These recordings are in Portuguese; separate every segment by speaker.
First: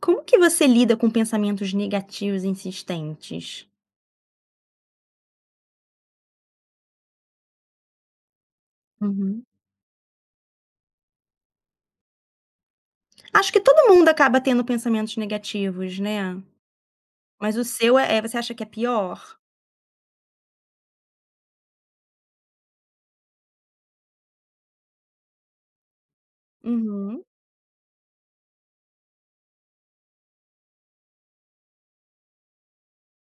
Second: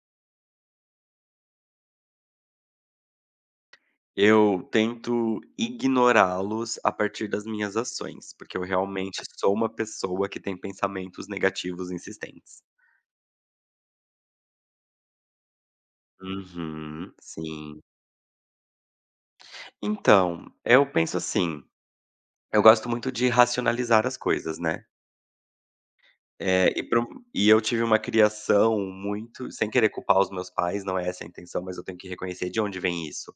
Speaker 1: Como que você lida com pensamentos negativos insistentes?
Speaker 2: Eu tento ignorá-los a partir das minhas ações, porque eu realmente
Speaker 1: Uhum.
Speaker 2: sou uma pessoa que tem pensamentos negativos insistentes.
Speaker 1: Acho que todo mundo acaba tendo pensamentos negativos, né.
Speaker 2: Uhum,
Speaker 1: Mas o
Speaker 2: sim.
Speaker 1: seu é você acha que é pior?
Speaker 2: Então, eu penso assim, eu gosto muito de racionalizar as coisas, né. Eh, e para um
Speaker 1: Uhum.
Speaker 2: E eu tive uma criação muito, sem querer culpar os meus pais, não é essa a intenção, mas eu tenho que reconhecer de onde vem isso,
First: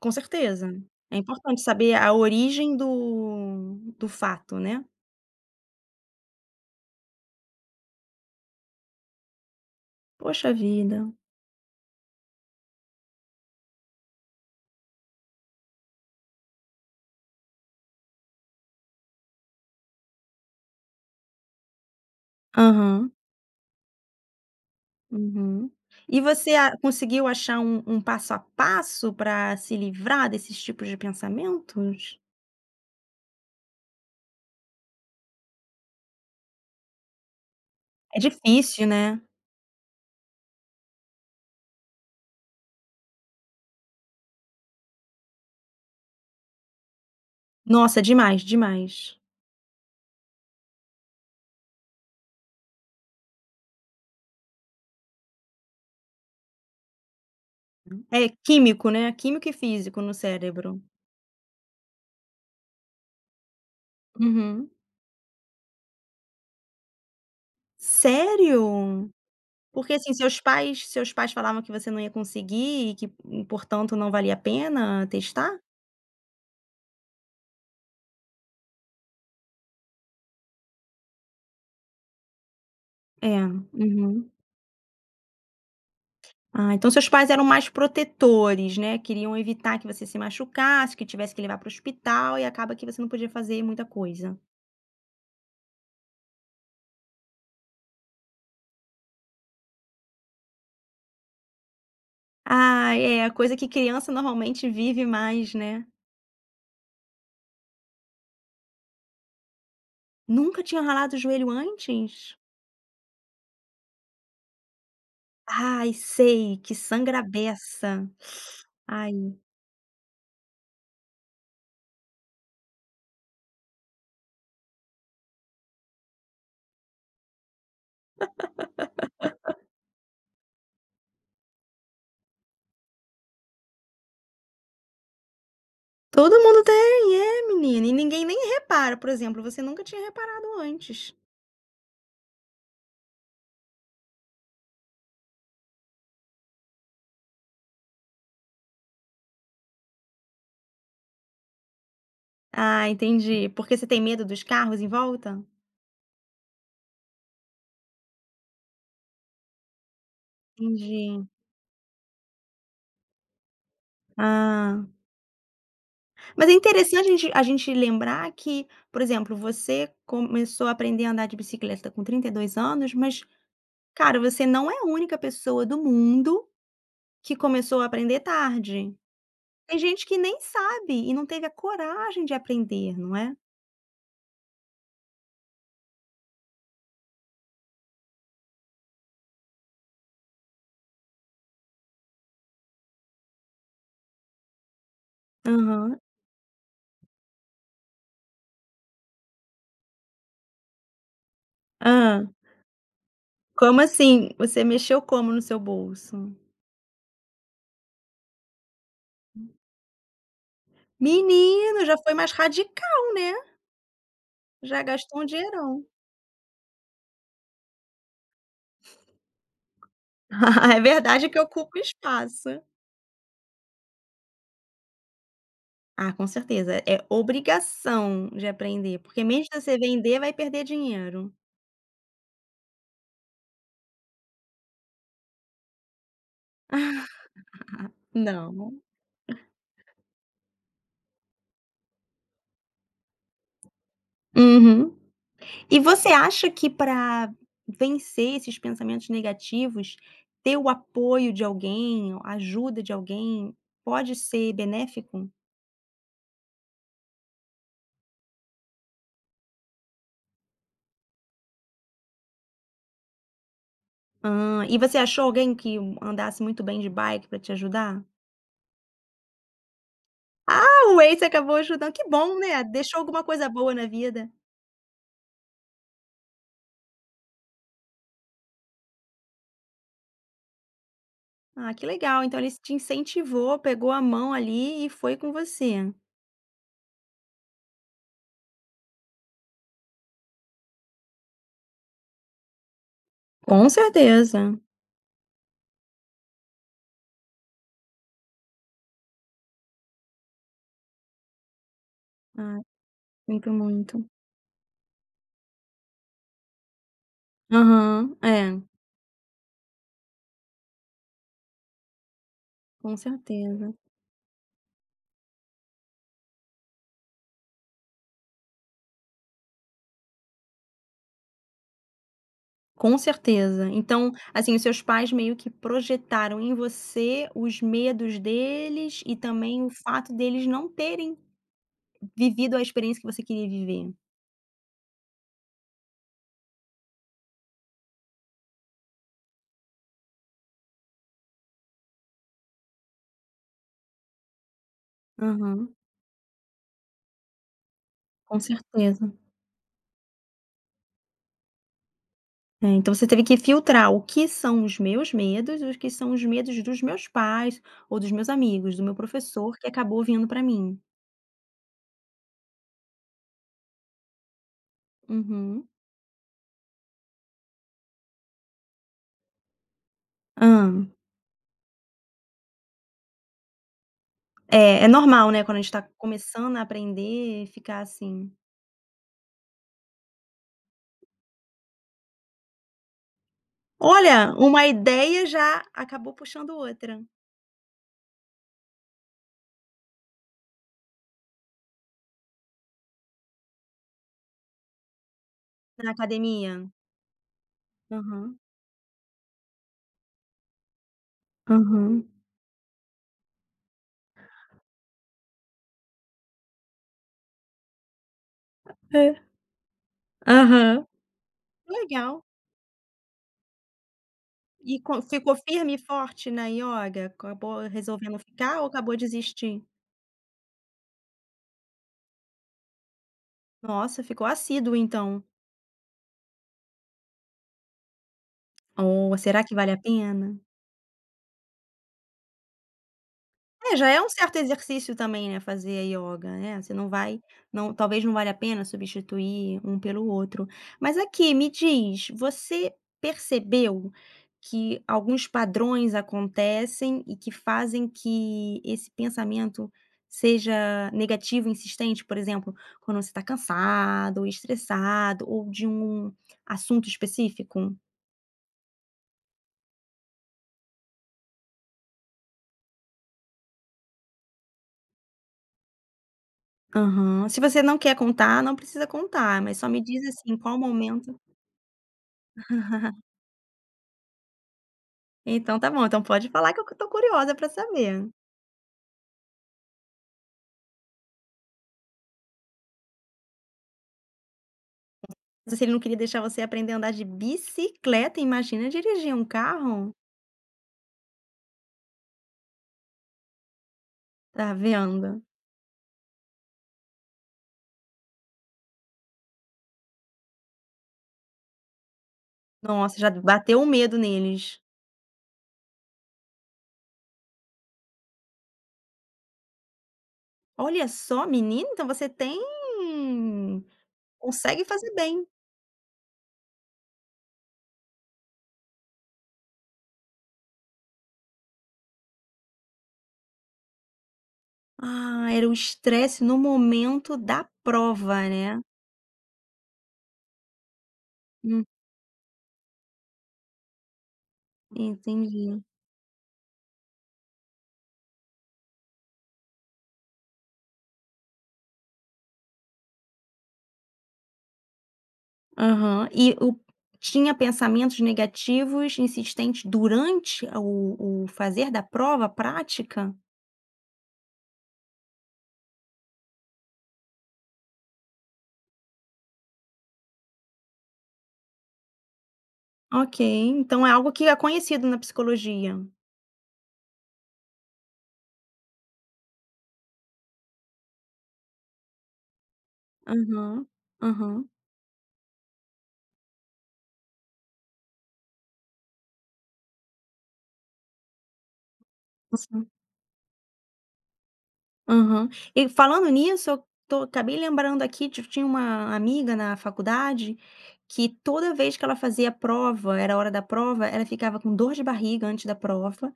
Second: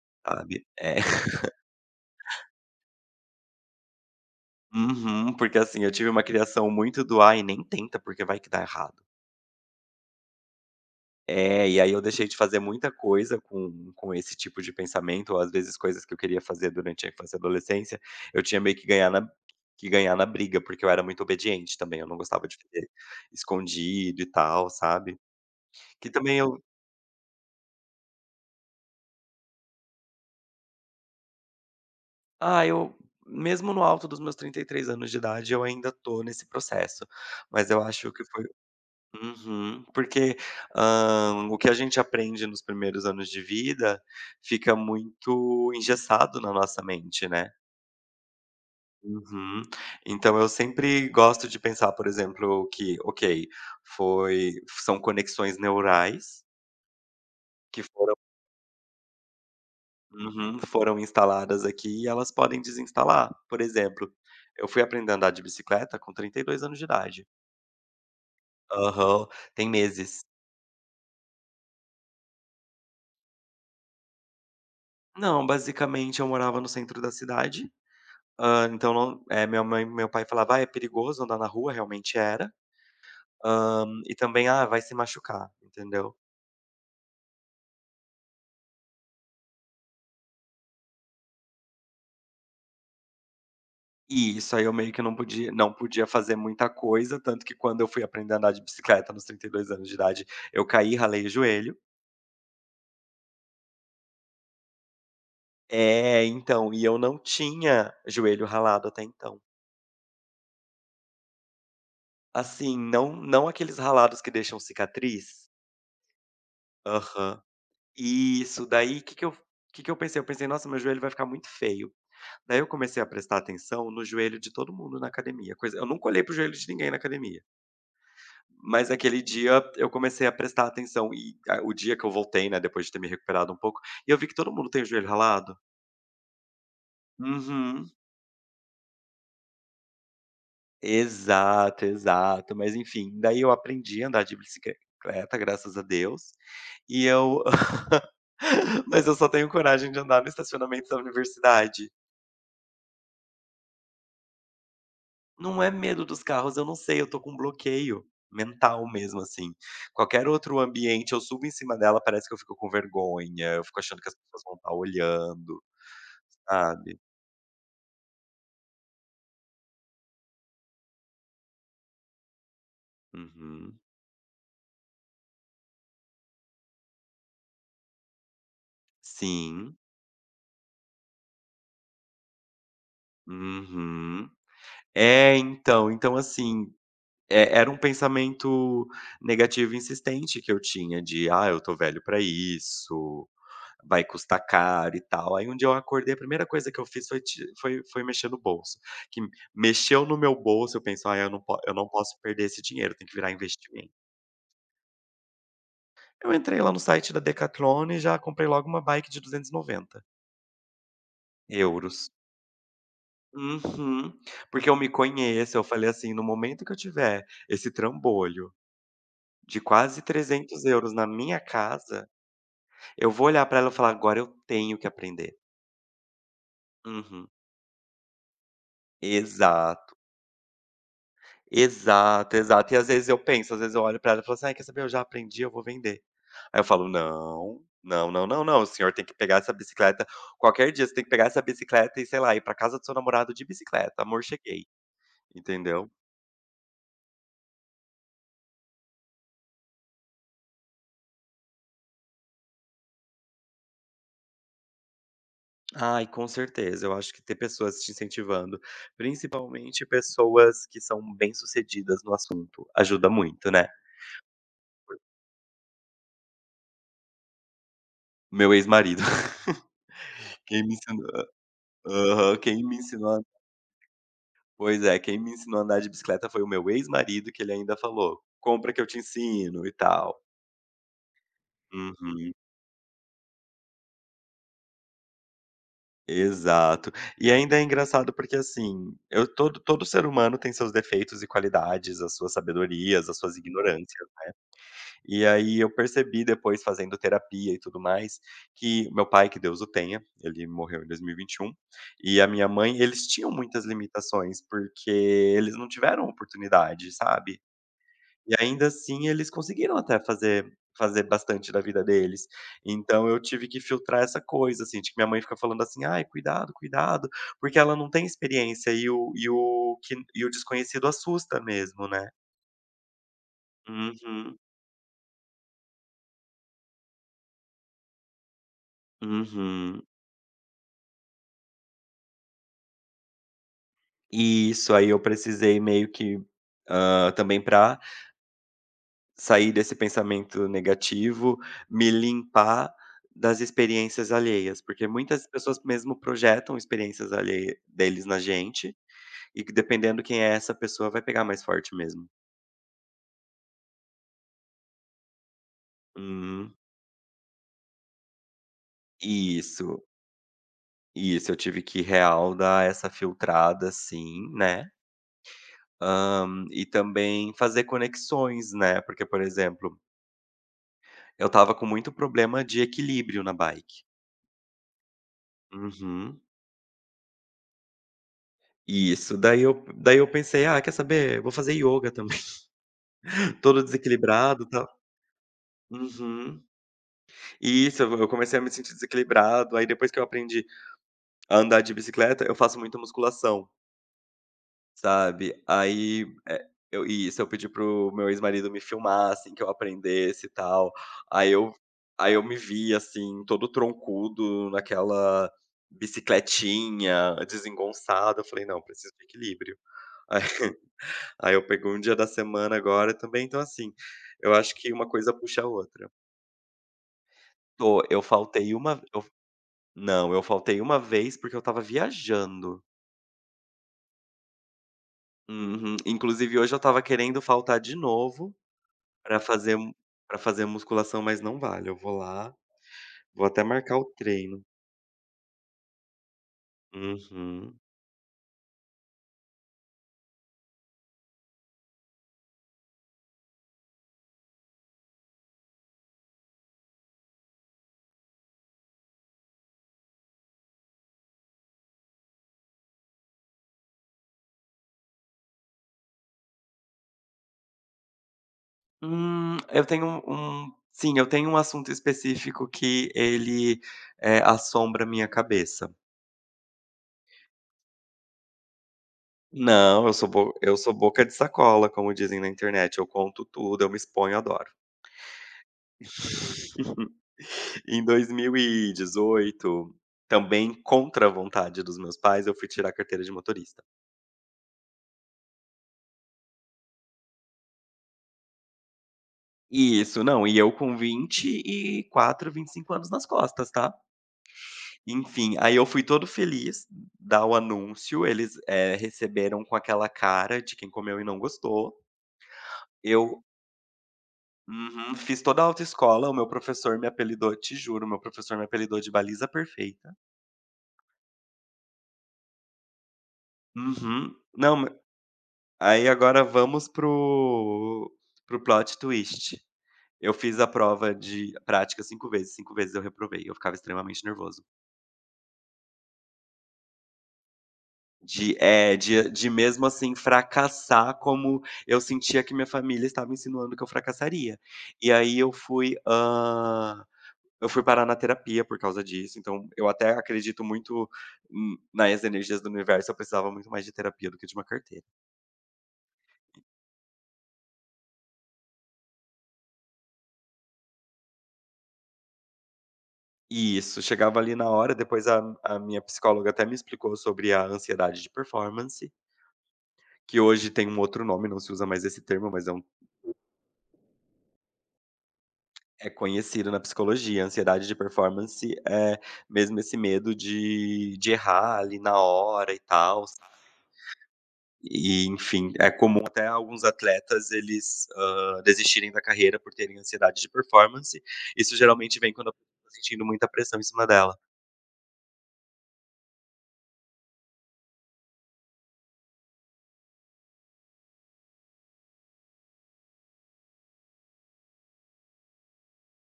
Speaker 1: Com
Speaker 2: sabe.
Speaker 1: certeza.
Speaker 2: É.
Speaker 1: É importante saber a origem do fato, né.
Speaker 2: Uhum, porque assim, eu tive uma criação muito do: "Ai, nem tenta, porque vai que dá errado".
Speaker 1: Poxa vida.
Speaker 2: É, e aí eu deixei de fazer muita coisa com esse tipo de pensamento, ou às vezes coisas que eu queria fazer durante a infância e adolescência, eu tinha meio que ganhar na briga, porque eu era muito obediente também, eu não gostava de fazer
Speaker 1: Aham.
Speaker 2: escondido e tal, sabe.
Speaker 1: Uhum.
Speaker 2: Que
Speaker 1: E
Speaker 2: também
Speaker 1: você
Speaker 2: eu
Speaker 1: a conseguiu achar um passo a passo para se livrar desses tipos de pensamentos?
Speaker 2: ah, eu mesmo no alto dos meus 33 anos de idade, eu ainda tô nesse processo, mas eu acho
Speaker 1: É
Speaker 2: que foi.
Speaker 1: difícil, né.
Speaker 2: Uhum. Porque, o que a gente aprende nos primeiros anos de vida fica muito engessado na nossa mente, né.
Speaker 1: Nossa, demais, demais.
Speaker 2: Uhum. Então eu sempre gosto de pensar, por exemplo, que, ok, foi são conexões neurais que foram,
Speaker 1: É químico, né, químico e físico no
Speaker 2: uhum,
Speaker 1: cérebro.
Speaker 2: foram instaladas aqui, e elas podem desinstalar. Por exemplo, eu
Speaker 1: Uhum.
Speaker 2: fui aprender a andar de bicicleta com 32 anos de idade.
Speaker 1: Sério?
Speaker 2: Aham, tem
Speaker 1: Porque, assim,
Speaker 2: meses.
Speaker 1: seus pais falavam que você não ia conseguir e que, portanto, não valia a pena
Speaker 2: Não,
Speaker 1: testar?
Speaker 2: basicamente eu morava no centro da cidade, então não, eh, minha mãe meu pai falava: "Ah, é perigoso andar na rua", realmente era.
Speaker 1: É,
Speaker 2: E
Speaker 1: uhum.
Speaker 2: também: "Ah, vai se machucar", entendeu?
Speaker 1: Ah, então seus pais eram mais protetores, né, queriam evitar que você se machucasse, que tivesse que levar para o hospital e acaba que você não podia fazer muita
Speaker 2: E
Speaker 1: coisa.
Speaker 2: isso aí eu meio que não podia fazer muita coisa, tanto que quando eu fui aprender a andar de bicicleta nos 32 anos de idade, eu caí, ralei o joelho.
Speaker 1: Ah, é, a coisa que criança normalmente vive mais, né.
Speaker 2: É, então, e eu não tinha joelho ralado até então.
Speaker 1: Nunca tinha ralado o joelho antes?
Speaker 2: Assim, não aqueles ralados que deixam cicatriz.
Speaker 1: Ai, sei, que sangra a
Speaker 2: Aham.
Speaker 1: beça.
Speaker 2: E isso, daí o
Speaker 1: Ai,
Speaker 2: que que eu pensei? Eu pensei: "Nossa, meu joelho vai ficar muito feio". Daí eu comecei a prestar atenção no joelho de todo mundo na academia, coisa eu nunca olhei pro joelho de ninguém na academia. Mas aquele dia eu comecei a prestar atenção, e a o dia que eu voltei, né, depois de ter me recuperado um pouco, e eu vi que todo mundo tem o joelho ralado.
Speaker 1: todo mundo tem, é menina,
Speaker 2: Uhum.
Speaker 1: e ninguém nem repara, por exemplo, você nunca tinha reparado antes.
Speaker 2: Exato, exato. Mas enfim, daí eu aprendi a andar de bicicleta, graças a Deus, e eu mas eu só tenho coragem de andar no estacionamento da universidade.
Speaker 1: Ah, entendi, porque você tem medo dos carros em volta?
Speaker 2: Não é medo dos carros, eu não sei, eu tô com um bloqueio mental mesmo, assim. Qualquer outro ambiente, eu
Speaker 1: Entendi.
Speaker 2: subo em cima dela, parece que eu fico com vergonha, eu fico achando que as pessoas vão estar
Speaker 1: Ah,
Speaker 2: olhando,
Speaker 1: mas é interessante
Speaker 2: sabe?
Speaker 1: a gente lembrar que, por exemplo, você começou a aprender a andar de bicicleta com 32 anos, mas,
Speaker 2: Uhum.
Speaker 1: cara, você não é a única pessoa do mundo que começou a aprender tarde.
Speaker 2: Sim.
Speaker 1: Tem gente que nem sabe e não teve a coragem de aprender, não é?
Speaker 2: Uhum. É, então, assim, era um pensamento negativo insistente que eu tinha de: "Ah, eu tô velho pra isso, vai custar caro e tal". Aí um dia eu
Speaker 1: Aham.
Speaker 2: acordei, a primeira coisa que eu fiz foi ti foi foi mexer no bolso, que mexeu no meu bolso, eu penso: "Ah, eu não po eu não posso
Speaker 1: Hã.
Speaker 2: perder esse dinheiro, tem que virar
Speaker 1: Como
Speaker 2: investimento".
Speaker 1: assim? Você mexeu como no seu bolso?
Speaker 2: Eu entrei lá no site da Decathlon e já comprei logo uma bike de 290
Speaker 1: Menino, já
Speaker 2: euros.
Speaker 1: foi mais radical, né?
Speaker 2: Uhum. Porque eu
Speaker 1: Já
Speaker 2: me
Speaker 1: gastou um
Speaker 2: conheço, eu
Speaker 1: dinheirão.
Speaker 2: falei assim: "No momento que eu tiver esse trambolho de quase 300
Speaker 1: É
Speaker 2: euros na
Speaker 1: verdade que
Speaker 2: minha
Speaker 1: ocupa
Speaker 2: casa,
Speaker 1: espaço.
Speaker 2: eu vou olhar pra ela e falar: 'Agora eu tenho que aprender'".
Speaker 1: Ah, com certeza. É
Speaker 2: Uhum.
Speaker 1: obrigação de aprender, porque mesmo se você
Speaker 2: Exato.
Speaker 1: vender, vai perder dinheiro.
Speaker 2: Exato, exato. E às vezes eu penso, às vezes eu olho pra ela e falo assim: "Ai, quer saber, eu já aprendi, eu vou vender". Aí eu falo: "Não, não, não, não, não, o
Speaker 1: Não.
Speaker 2: senhor tem que pegar essa bicicleta qualquer dia, você tem que pegar essa bicicleta e, sei lá, ir pra casa do seu namorado de bicicleta, amor, cheguei",
Speaker 1: Uhum. E
Speaker 2: entendeu?
Speaker 1: você acha que para vencer esses pensamentos negativos, ter o apoio de alguém, a ajuda de alguém, pode ser benéfico?
Speaker 2: Ai, com certeza. Eu acho que ter pessoas te incentivando, principalmente pessoas que são bem-sucedidas no assunto, ajuda muito, né.
Speaker 1: Ah, e você achou alguém que andasse muito bem de bike pra te ajudar?
Speaker 2: Meu ex-marido, quem me
Speaker 1: Ah, o
Speaker 2: ensinou
Speaker 1: Waze acabou ajudando. Que bom,
Speaker 2: aham, quem
Speaker 1: né,
Speaker 2: me
Speaker 1: deixou
Speaker 2: ensinou
Speaker 1: alguma
Speaker 2: a
Speaker 1: coisa boa na vida.
Speaker 2: pois é, quem me ensinou a andar de bicicleta foi o meu ex-marido, que ele ainda falou: "Compra que eu te ensino e tal".
Speaker 1: Ah, que legal,
Speaker 2: Uhum.
Speaker 1: então ele te incentivou, pegou a mão ali e foi com você.
Speaker 2: Exato. E ainda é engraçado porque, assim, eu todo todo ser humano tem seus defeitos e qualidades, as suas sabedorias, as suas
Speaker 1: Com
Speaker 2: ignorâncias.
Speaker 1: certeza.
Speaker 2: E aí eu percebi, depois fazendo terapia e tudo mais, que meu pai, que Deus o tenha, ele morreu em 2021, e vinte e um, e a minha
Speaker 1: Ah,
Speaker 2: mãe, eles tinham
Speaker 1: sinto
Speaker 2: muitas
Speaker 1: muito.
Speaker 2: limitações, porque eles não tiveram oportunidade, sabe.
Speaker 1: Aham,
Speaker 2: E
Speaker 1: é,
Speaker 2: ainda assim eles conseguiram até fazer bastante da vida deles.
Speaker 1: com
Speaker 2: Então eu tive que
Speaker 1: certeza.
Speaker 2: filtrar essa coisa, assim, de que minha mãe fica falando assim: "Ai, cuidado, cuidado", porque ela não tem experiência, e o que e o desconhecido assusta mesmo, né.
Speaker 1: Com certeza. Então,
Speaker 2: Uhum,
Speaker 1: assim, os seus pais meio que projetaram em você os medos deles e também o
Speaker 2: uhum.
Speaker 1: fato deles não terem vivido a experiência que você queria viver.
Speaker 2: E isso, aí eu precisei meio que, também, para sair desse pensamento negativo, me limpar das experiências alheias, porque muitas pessoas
Speaker 1: Aham.
Speaker 2: mesmo projetam experiências alheias deles na
Speaker 1: Com
Speaker 2: gente,
Speaker 1: certeza.
Speaker 2: e que, dependendo quem é essa pessoa, vai pegar mais forte mesmo.
Speaker 1: É, então você teve que filtrar o que são os meus medos e o que são os
Speaker 2: Uhum.
Speaker 1: medos dos meus pais ou dos meus amigos, do meu professor que
Speaker 2: Isso,
Speaker 1: acabou vindo pra mim.
Speaker 2: isso, eu tive que real dar essa filtrada sim, né,
Speaker 1: Uhum.
Speaker 2: e também fazer conexões, né, porque, por exemplo,
Speaker 1: Hã.
Speaker 2: eu tava com muito problema de equilíbrio na bike.
Speaker 1: É, é normal, né, quando a gente tá
Speaker 2: Uhum.
Speaker 1: começando a aprender, ficar assim:
Speaker 2: Isso, daí eu pensei: "Ah, quer saber? Vou fazer ioga também", todo
Speaker 1: "Olha,
Speaker 2: desequilibrado,
Speaker 1: uma
Speaker 2: tal.
Speaker 1: ideia já acabou
Speaker 2: Uhum.
Speaker 1: puxando outra",
Speaker 2: E isso, eu comecei a me sentir desequilibrado, aí depois que eu aprendi a andar de bicicleta, eu faço muita musculação, sabe.
Speaker 1: na
Speaker 2: Aí, eh,
Speaker 1: academia.
Speaker 2: eu e isso, eu pedi para o meu
Speaker 1: Aham,
Speaker 2: ex-marido me filmar, assim, que eu aprendesse e tal. Aí eu
Speaker 1: aham.
Speaker 2: aí eu me vi, assim, todo troncudo naquela bicicletinha, desengonçado, eu falei: "Não, preciso de
Speaker 1: É.
Speaker 2: equilíbrio".
Speaker 1: Aham.
Speaker 2: Aí eu peguei um dia da
Speaker 1: Legal.
Speaker 2: semana agora também, então assim, eu acho que
Speaker 1: E
Speaker 2: uma
Speaker 1: co
Speaker 2: coisa
Speaker 1: ficou
Speaker 2: puxa a
Speaker 1: firme e
Speaker 2: outra.
Speaker 1: forte na ioga? Acabou
Speaker 2: Tô, eu
Speaker 1: resolvendo
Speaker 2: faltei
Speaker 1: ficar ou
Speaker 2: uma
Speaker 1: acabou
Speaker 2: eu
Speaker 1: desistir?
Speaker 2: não, eu faltei uma vez porque eu estava viajando.
Speaker 1: Nossa, ficou assíduo então.
Speaker 2: Uhum. Inclusive hoje eu estava querendo faltar de novo
Speaker 1: Ou
Speaker 2: pra
Speaker 1: será
Speaker 2: fazer
Speaker 1: que vale a
Speaker 2: para
Speaker 1: pena?
Speaker 2: fazer musculação, mas não vale, eu vou lá, vou até
Speaker 1: É,
Speaker 2: marcar o
Speaker 1: já é um certo
Speaker 2: treino.
Speaker 1: exercício também, né, fazer a yoga, né, você não vai
Speaker 2: Uhum.
Speaker 1: não talvez não valha a pena substituir um pelo outro. Mas aqui, me diz, você percebeu que alguns padrões acontecem e que fazem que esse pensamento seja negativo, insistente? Por exemplo, quando você está cansado, estressado ou de um assunto específico?
Speaker 2: Eu tenho um um Sim, eu tenho um assunto específico que ele, assombra a minha cabeça.
Speaker 1: Aham. Se você não quer contar, não precisa contar, mas só me
Speaker 2: Não, eu
Speaker 1: diz,
Speaker 2: sou bo
Speaker 1: assim, qual
Speaker 2: eu sou boca de
Speaker 1: momento.
Speaker 2: sacola, como dizem na internet, eu conto tudo, eu me exponho, adoro.
Speaker 1: Então tá bom, então pode falar que eu tô curiosa pra
Speaker 2: Em
Speaker 1: saber.
Speaker 2: 2018, também contra a vontade dos meus pais, eu fui tirar a carteira de motorista.
Speaker 1: Se ele não queria deixar você aprender a andar de bicicleta, imagina dirigir um carro.
Speaker 2: Isso, não, e eu com 24, 25 anos nas costas, tá.
Speaker 1: Tá vendo?
Speaker 2: Enfim, aí eu fui todo feliz dar o anúncio, eles, receberam com aquela cara de quem comeu e não gostou.
Speaker 1: Nossa, já
Speaker 2: Eu
Speaker 1: bateu o medo neles.
Speaker 2: Uhum. Fiz toda a autoescola, o meu professor me apelidou te juro, meu professor me apelidou de "Baliza Perfeita".
Speaker 1: Olha só, menina, então você tem
Speaker 2: Uhum. Não,
Speaker 1: consegue
Speaker 2: ma
Speaker 1: fazer bem.
Speaker 2: Aí agora vamos pro plot twist. Eu fiz a prova de prática 5 vezes, 5 vezes eu reprovei, eu ficava extremamente nervoso.
Speaker 1: Ah, era o estresse no momento da prova,
Speaker 2: De
Speaker 1: né?
Speaker 2: é, de mesmo assim fracassar como
Speaker 1: Hum,
Speaker 2: eu sentia que minha família estava insinuando que eu fracassaria. E aí eu
Speaker 1: entendi.
Speaker 2: fui, hã Eu fui parar na terapia por causa disso, então eu até acredito muito n nas energias do universo, eu precisava muito mais de terapia do que de uma carteira.
Speaker 1: Aham. E o tinha pensamentos negativos insistentes durante o fazer da prova prática?
Speaker 2: E isso, chegava ali na hora, depois a minha psicóloga até me explicou sobre a ansiedade de performance, que hoje tem um outro nome, não se usa mais esse termo, mas
Speaker 1: Ok, então é algo que é conhecido na psicologia.
Speaker 2: é conhecido na psicologia. Ansiedade de performance é mesmo esse medo de errar ali na hora e tal.
Speaker 1: Aham, aham.
Speaker 2: E enfim, é comum até alguns atletas eles, desistirem da carreira por terem ansiedade de performance, isso geralmente vem quando a pessoa tá sentindo muita pressão em cima dela.
Speaker 1: Aham. E falando nisso, eu tô acabei lembrando aqui de tinha uma amiga na faculdade que toda vez que ela fazia prova, era a hora da prova, ela ficava com dor de barriga antes da prova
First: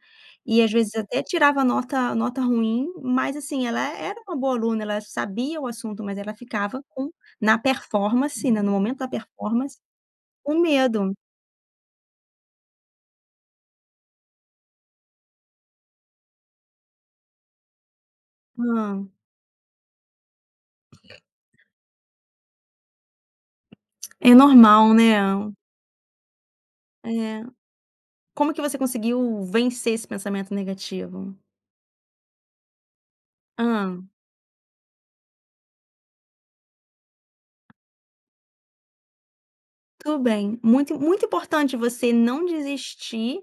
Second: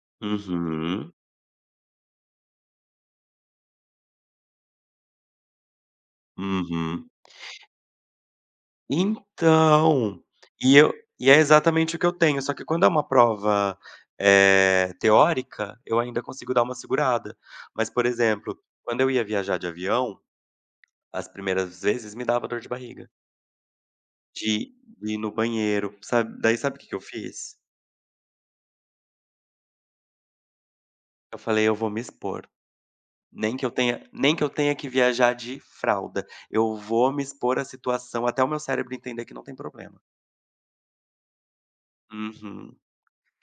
Speaker 1: e às vezes
Speaker 2: Uhum,
Speaker 1: até tirava nota ruim, mas assim, ela era uma boa aluna, ela sabia o assunto, mas ela ficava
Speaker 2: uhum.
Speaker 1: com, na performance, né, no momento da performance,
Speaker 2: Então,
Speaker 1: com
Speaker 2: e eu
Speaker 1: medo.
Speaker 2: e é exatamente o que eu tenho, só que quando é uma prova, teórica, eu ainda consigo dar uma segurada, mas, por exemplo,
Speaker 1: Hã.
Speaker 2: quando eu ia viajar de avião, as primeiras vezes me dava dor de barriga,
Speaker 1: É
Speaker 2: de
Speaker 1: normal, né.
Speaker 2: ir no banheiro, sabe. Daí sabe o que que eu
Speaker 1: É.
Speaker 2: fiz?
Speaker 1: Como que você conseguiu vencer esse pensamento negativo?
Speaker 2: Eu falei: "Eu vou me expor,
Speaker 1: Ah.
Speaker 2: nem que eu tenha que viajar de fralda, eu vou me expor à situação até o meu cérebro entender que não tem problema".
Speaker 1: Tudo bem. Muito importante você não
Speaker 2: Uhum,
Speaker 1: desistir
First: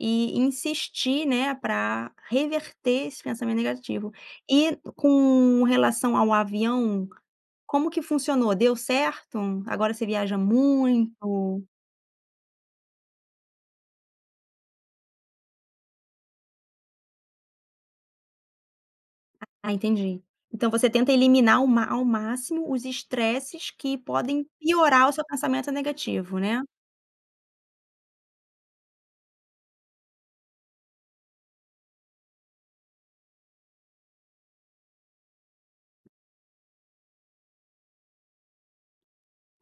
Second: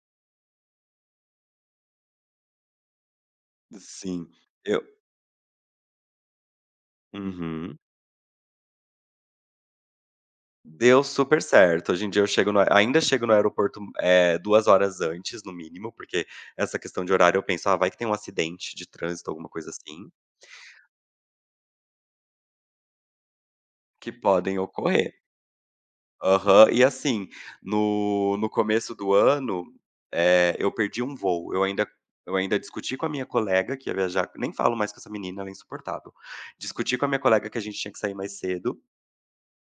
Speaker 1: e insistir, né, para reverter esse pensamento negativo.
Speaker 2: sim,
Speaker 1: E
Speaker 2: eu
Speaker 1: com relação ao avião,
Speaker 2: uhum.
Speaker 1: como que funcionou? Deu certo? Agora você viaja
Speaker 2: Deu super
Speaker 1: muito?
Speaker 2: certo, hoje em dia eu chego no ainda chego no aeroporto, 2 horas antes no mínimo, porque essa questão de horário eu penso: "Ah, vai que tem um acidente de trânsito, alguma coisa
Speaker 1: Ah,
Speaker 2: assim,
Speaker 1: entendi. Então você tenta eliminar o ma ao máximo os estresses que
Speaker 2: que
Speaker 1: podem
Speaker 2: podem
Speaker 1: piorar o
Speaker 2: ocorrer".
Speaker 1: seu pensamento negativo, né?
Speaker 2: Aham. E assim, no começo do ano, eu perdi um voo. Eu ainda discuti com a minha colega que ia viajar, nem falo mais com essa menina, ela é insuportável. Discuti com a minha colega que a gente tinha que sair mais cedo,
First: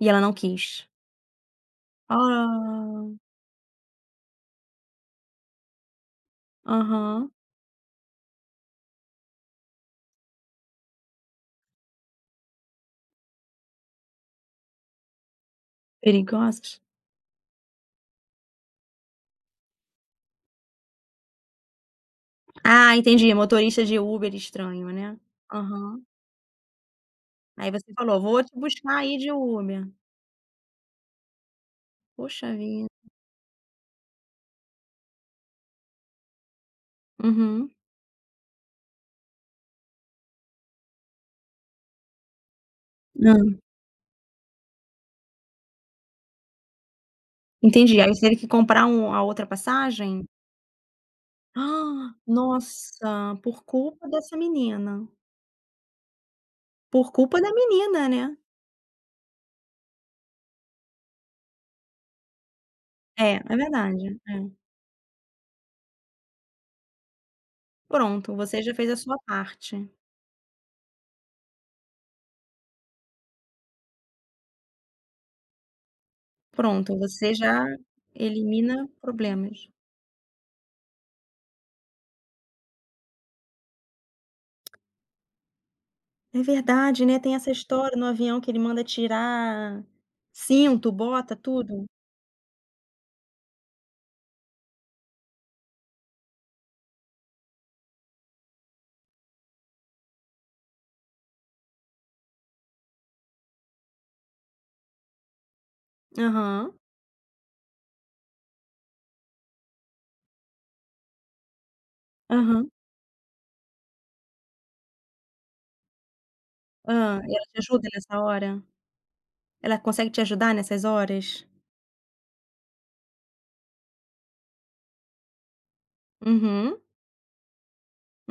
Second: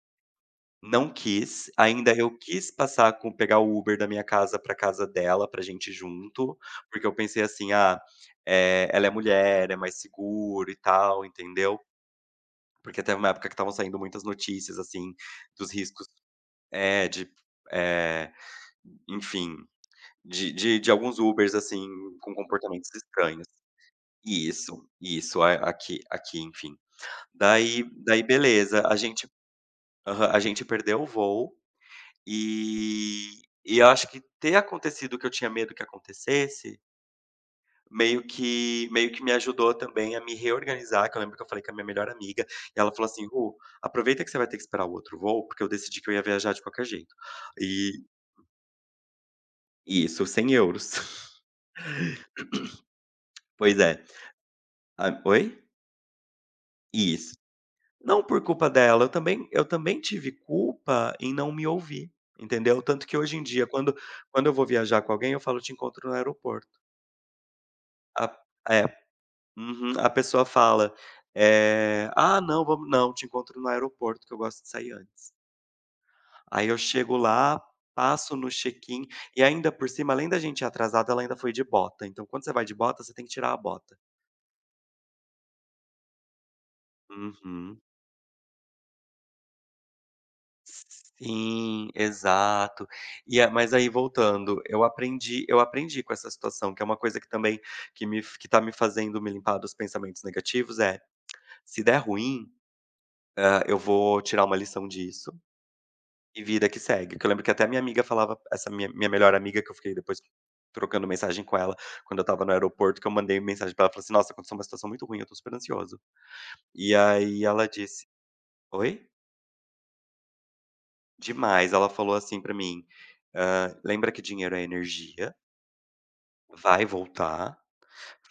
Speaker 1: E ela não quis.
Speaker 2: não quis. Ainda eu quis
Speaker 1: Ah,
Speaker 2: passar com pegar o Uber da minha casa para casa dela, pra gente ir junto, porque eu
Speaker 1: aham.
Speaker 2: pensei assim: "Ah, ela é mulher, é mais seguro e tal", entendeu. Porque teve uma época que estavam saindo muitas notícias, assim, dos riscos
Speaker 1: Perigosos.
Speaker 2: é, de, eh enfim, de alguns Ubers, assim, com comportamentos
Speaker 1: Ah, entendi,
Speaker 2: estranhos.
Speaker 1: motorista de Uber
Speaker 2: Isso,
Speaker 1: estranho, né.
Speaker 2: isso, a aqui
Speaker 1: Aham.
Speaker 2: aqui, enfim.
Speaker 1: Aí
Speaker 2: Daí
Speaker 1: você falou:
Speaker 2: daí
Speaker 1: "Vou te
Speaker 2: beleza, a
Speaker 1: buscar aí
Speaker 2: gente
Speaker 1: de Uber".
Speaker 2: aham, a gente perdeu o voo,
Speaker 1: Poxa vida.
Speaker 2: e eu acho que ter acontecido o que eu tinha medo que acontecesse
Speaker 1: Uhum.
Speaker 2: meio que me ajudou também a me reorganizar, que eu lembro que eu falei com a minha melhor amiga, e ela falou assim: "Gu,
Speaker 1: Hã.
Speaker 2: aproveita que você vai ter que esperar o outro voo, porque eu decidi que eu ia viajar de qualquer jeito". E
Speaker 1: Entendi, aí você teve que comprar um a outra passagem?
Speaker 2: isso, €100.
Speaker 1: Ah, Nossa, por
Speaker 2: Pois é.
Speaker 1: culpa dessa menina.
Speaker 2: A Oi?
Speaker 1: Por
Speaker 2: Isso.
Speaker 1: culpa da menina,
Speaker 2: Não
Speaker 1: né.
Speaker 2: por culpa dela, eu também tive culpa em não me ouvir, entendeu? Tanto que
Speaker 1: É,
Speaker 2: hoje em
Speaker 1: é
Speaker 2: dia quando
Speaker 1: verdade,
Speaker 2: quando eu
Speaker 1: é.
Speaker 2: vou viajar com alguém eu falo: "Te encontro no aeroporto". A
Speaker 1: Pronto, você já
Speaker 2: É,
Speaker 1: fez a sua parte.
Speaker 2: uhum, a pessoa fala, "Ah não, vamos não, te encontro no aeroporto que eu gosto de sair antes". Aí eu
Speaker 1: Pronto,
Speaker 2: chego
Speaker 1: você
Speaker 2: lá,
Speaker 1: já
Speaker 2: passo no
Speaker 1: elimina
Speaker 2: check-in, e
Speaker 1: problemas.
Speaker 2: ainda por cima, além da gente ir atrasado, ela ainda foi de bota, então quando você vai de bota, você tem que tirar a bota.
Speaker 1: É verdade, né, tem essa
Speaker 2: Uhum.
Speaker 1: história no avião que ele manda tirar cinto, bota, tudo.
Speaker 2: Sim, exato. E a mas aí voltando, eu aprendi com essa situação, que é uma coisa que também que tá me fazendo me limpar dos pensamentos negativos, é: "Se der ruim, eu vou tirar uma lição disso e vida
Speaker 1: Aham,
Speaker 2: que segue". Que eu lembro que até minha amiga falava, essa minha melhor amiga, que eu fiquei depois trocando mensagem com ela, quando eu estava no
Speaker 1: aham.
Speaker 2: aeroporto, que eu mandei mensagem pra ela, falei assim: "Nossa, aconteceu uma situação muito ruim, eu tô super ansioso".
Speaker 1: Hã,
Speaker 2: E
Speaker 1: e
Speaker 2: aí
Speaker 1: ela te
Speaker 2: ela
Speaker 1: ajuda
Speaker 2: disse.
Speaker 1: nessa hora?
Speaker 2: Oi?
Speaker 1: Ela consegue te ajudar nessas horas?
Speaker 2: Demais. Ela falou assim pra mim: " lembra que dinheiro é energia?
Speaker 1: Uhum,
Speaker 2: Vai voltar,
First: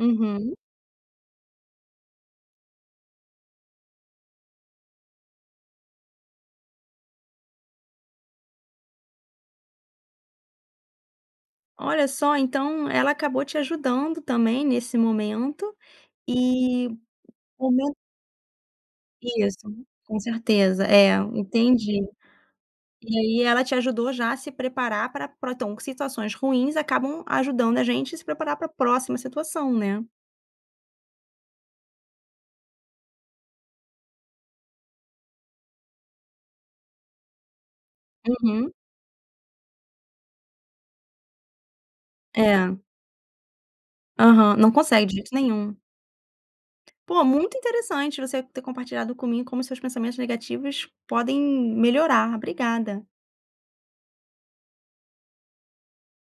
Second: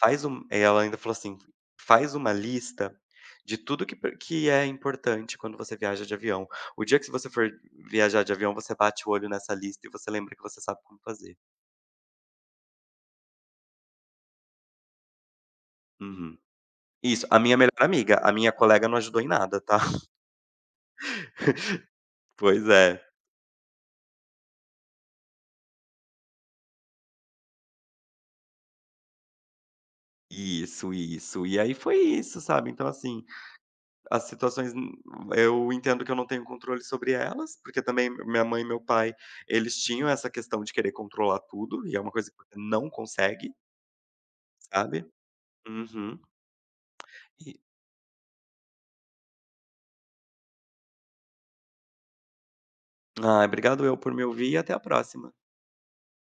Speaker 2: faz um ela ainda falou assim: "Faz uma lista de tudo que pre que é importante quando você viaja de avião. O dia que você for viajar de avião, você bate o olho nessa lista e você lembra que você sabe como fazer".
Speaker 1: Olha só, então ela acabou te ajudando também nesse momento
Speaker 2: Uhum.
Speaker 1: e
Speaker 2: Isso, a minha melhor
Speaker 1: momento
Speaker 2: amiga, a minha colega não ajudou em nada,
Speaker 1: isso,
Speaker 2: tá.
Speaker 1: com certeza, é, entendi.
Speaker 2: Pois é.
Speaker 1: E aí ela te ajudou já a se preparar para pra então situações ruins acabam ajudando a gente a se preparar para a próxima situação, né.
Speaker 2: Isso, isso. E aí foi isso, sabe. Então assim, As situações n eu entendo que eu não tenho controle sobre elas, porque também minha mãe e
Speaker 1: Uhum.
Speaker 2: meu pai, eles tinham essa questão de querer controlar tudo, e é uma coisa que você
Speaker 1: É,
Speaker 2: não consegue,
Speaker 1: aham, não
Speaker 2: sabe.
Speaker 1: consegue de jeito nenhum.
Speaker 2: Uhum.
Speaker 1: Pô, muito
Speaker 2: E
Speaker 1: interessante você ter compartilhado comigo como seus pensamentos negativos podem melhorar. Obrigada.
Speaker 2: Obrigado eu por me ouvir e até a próxima.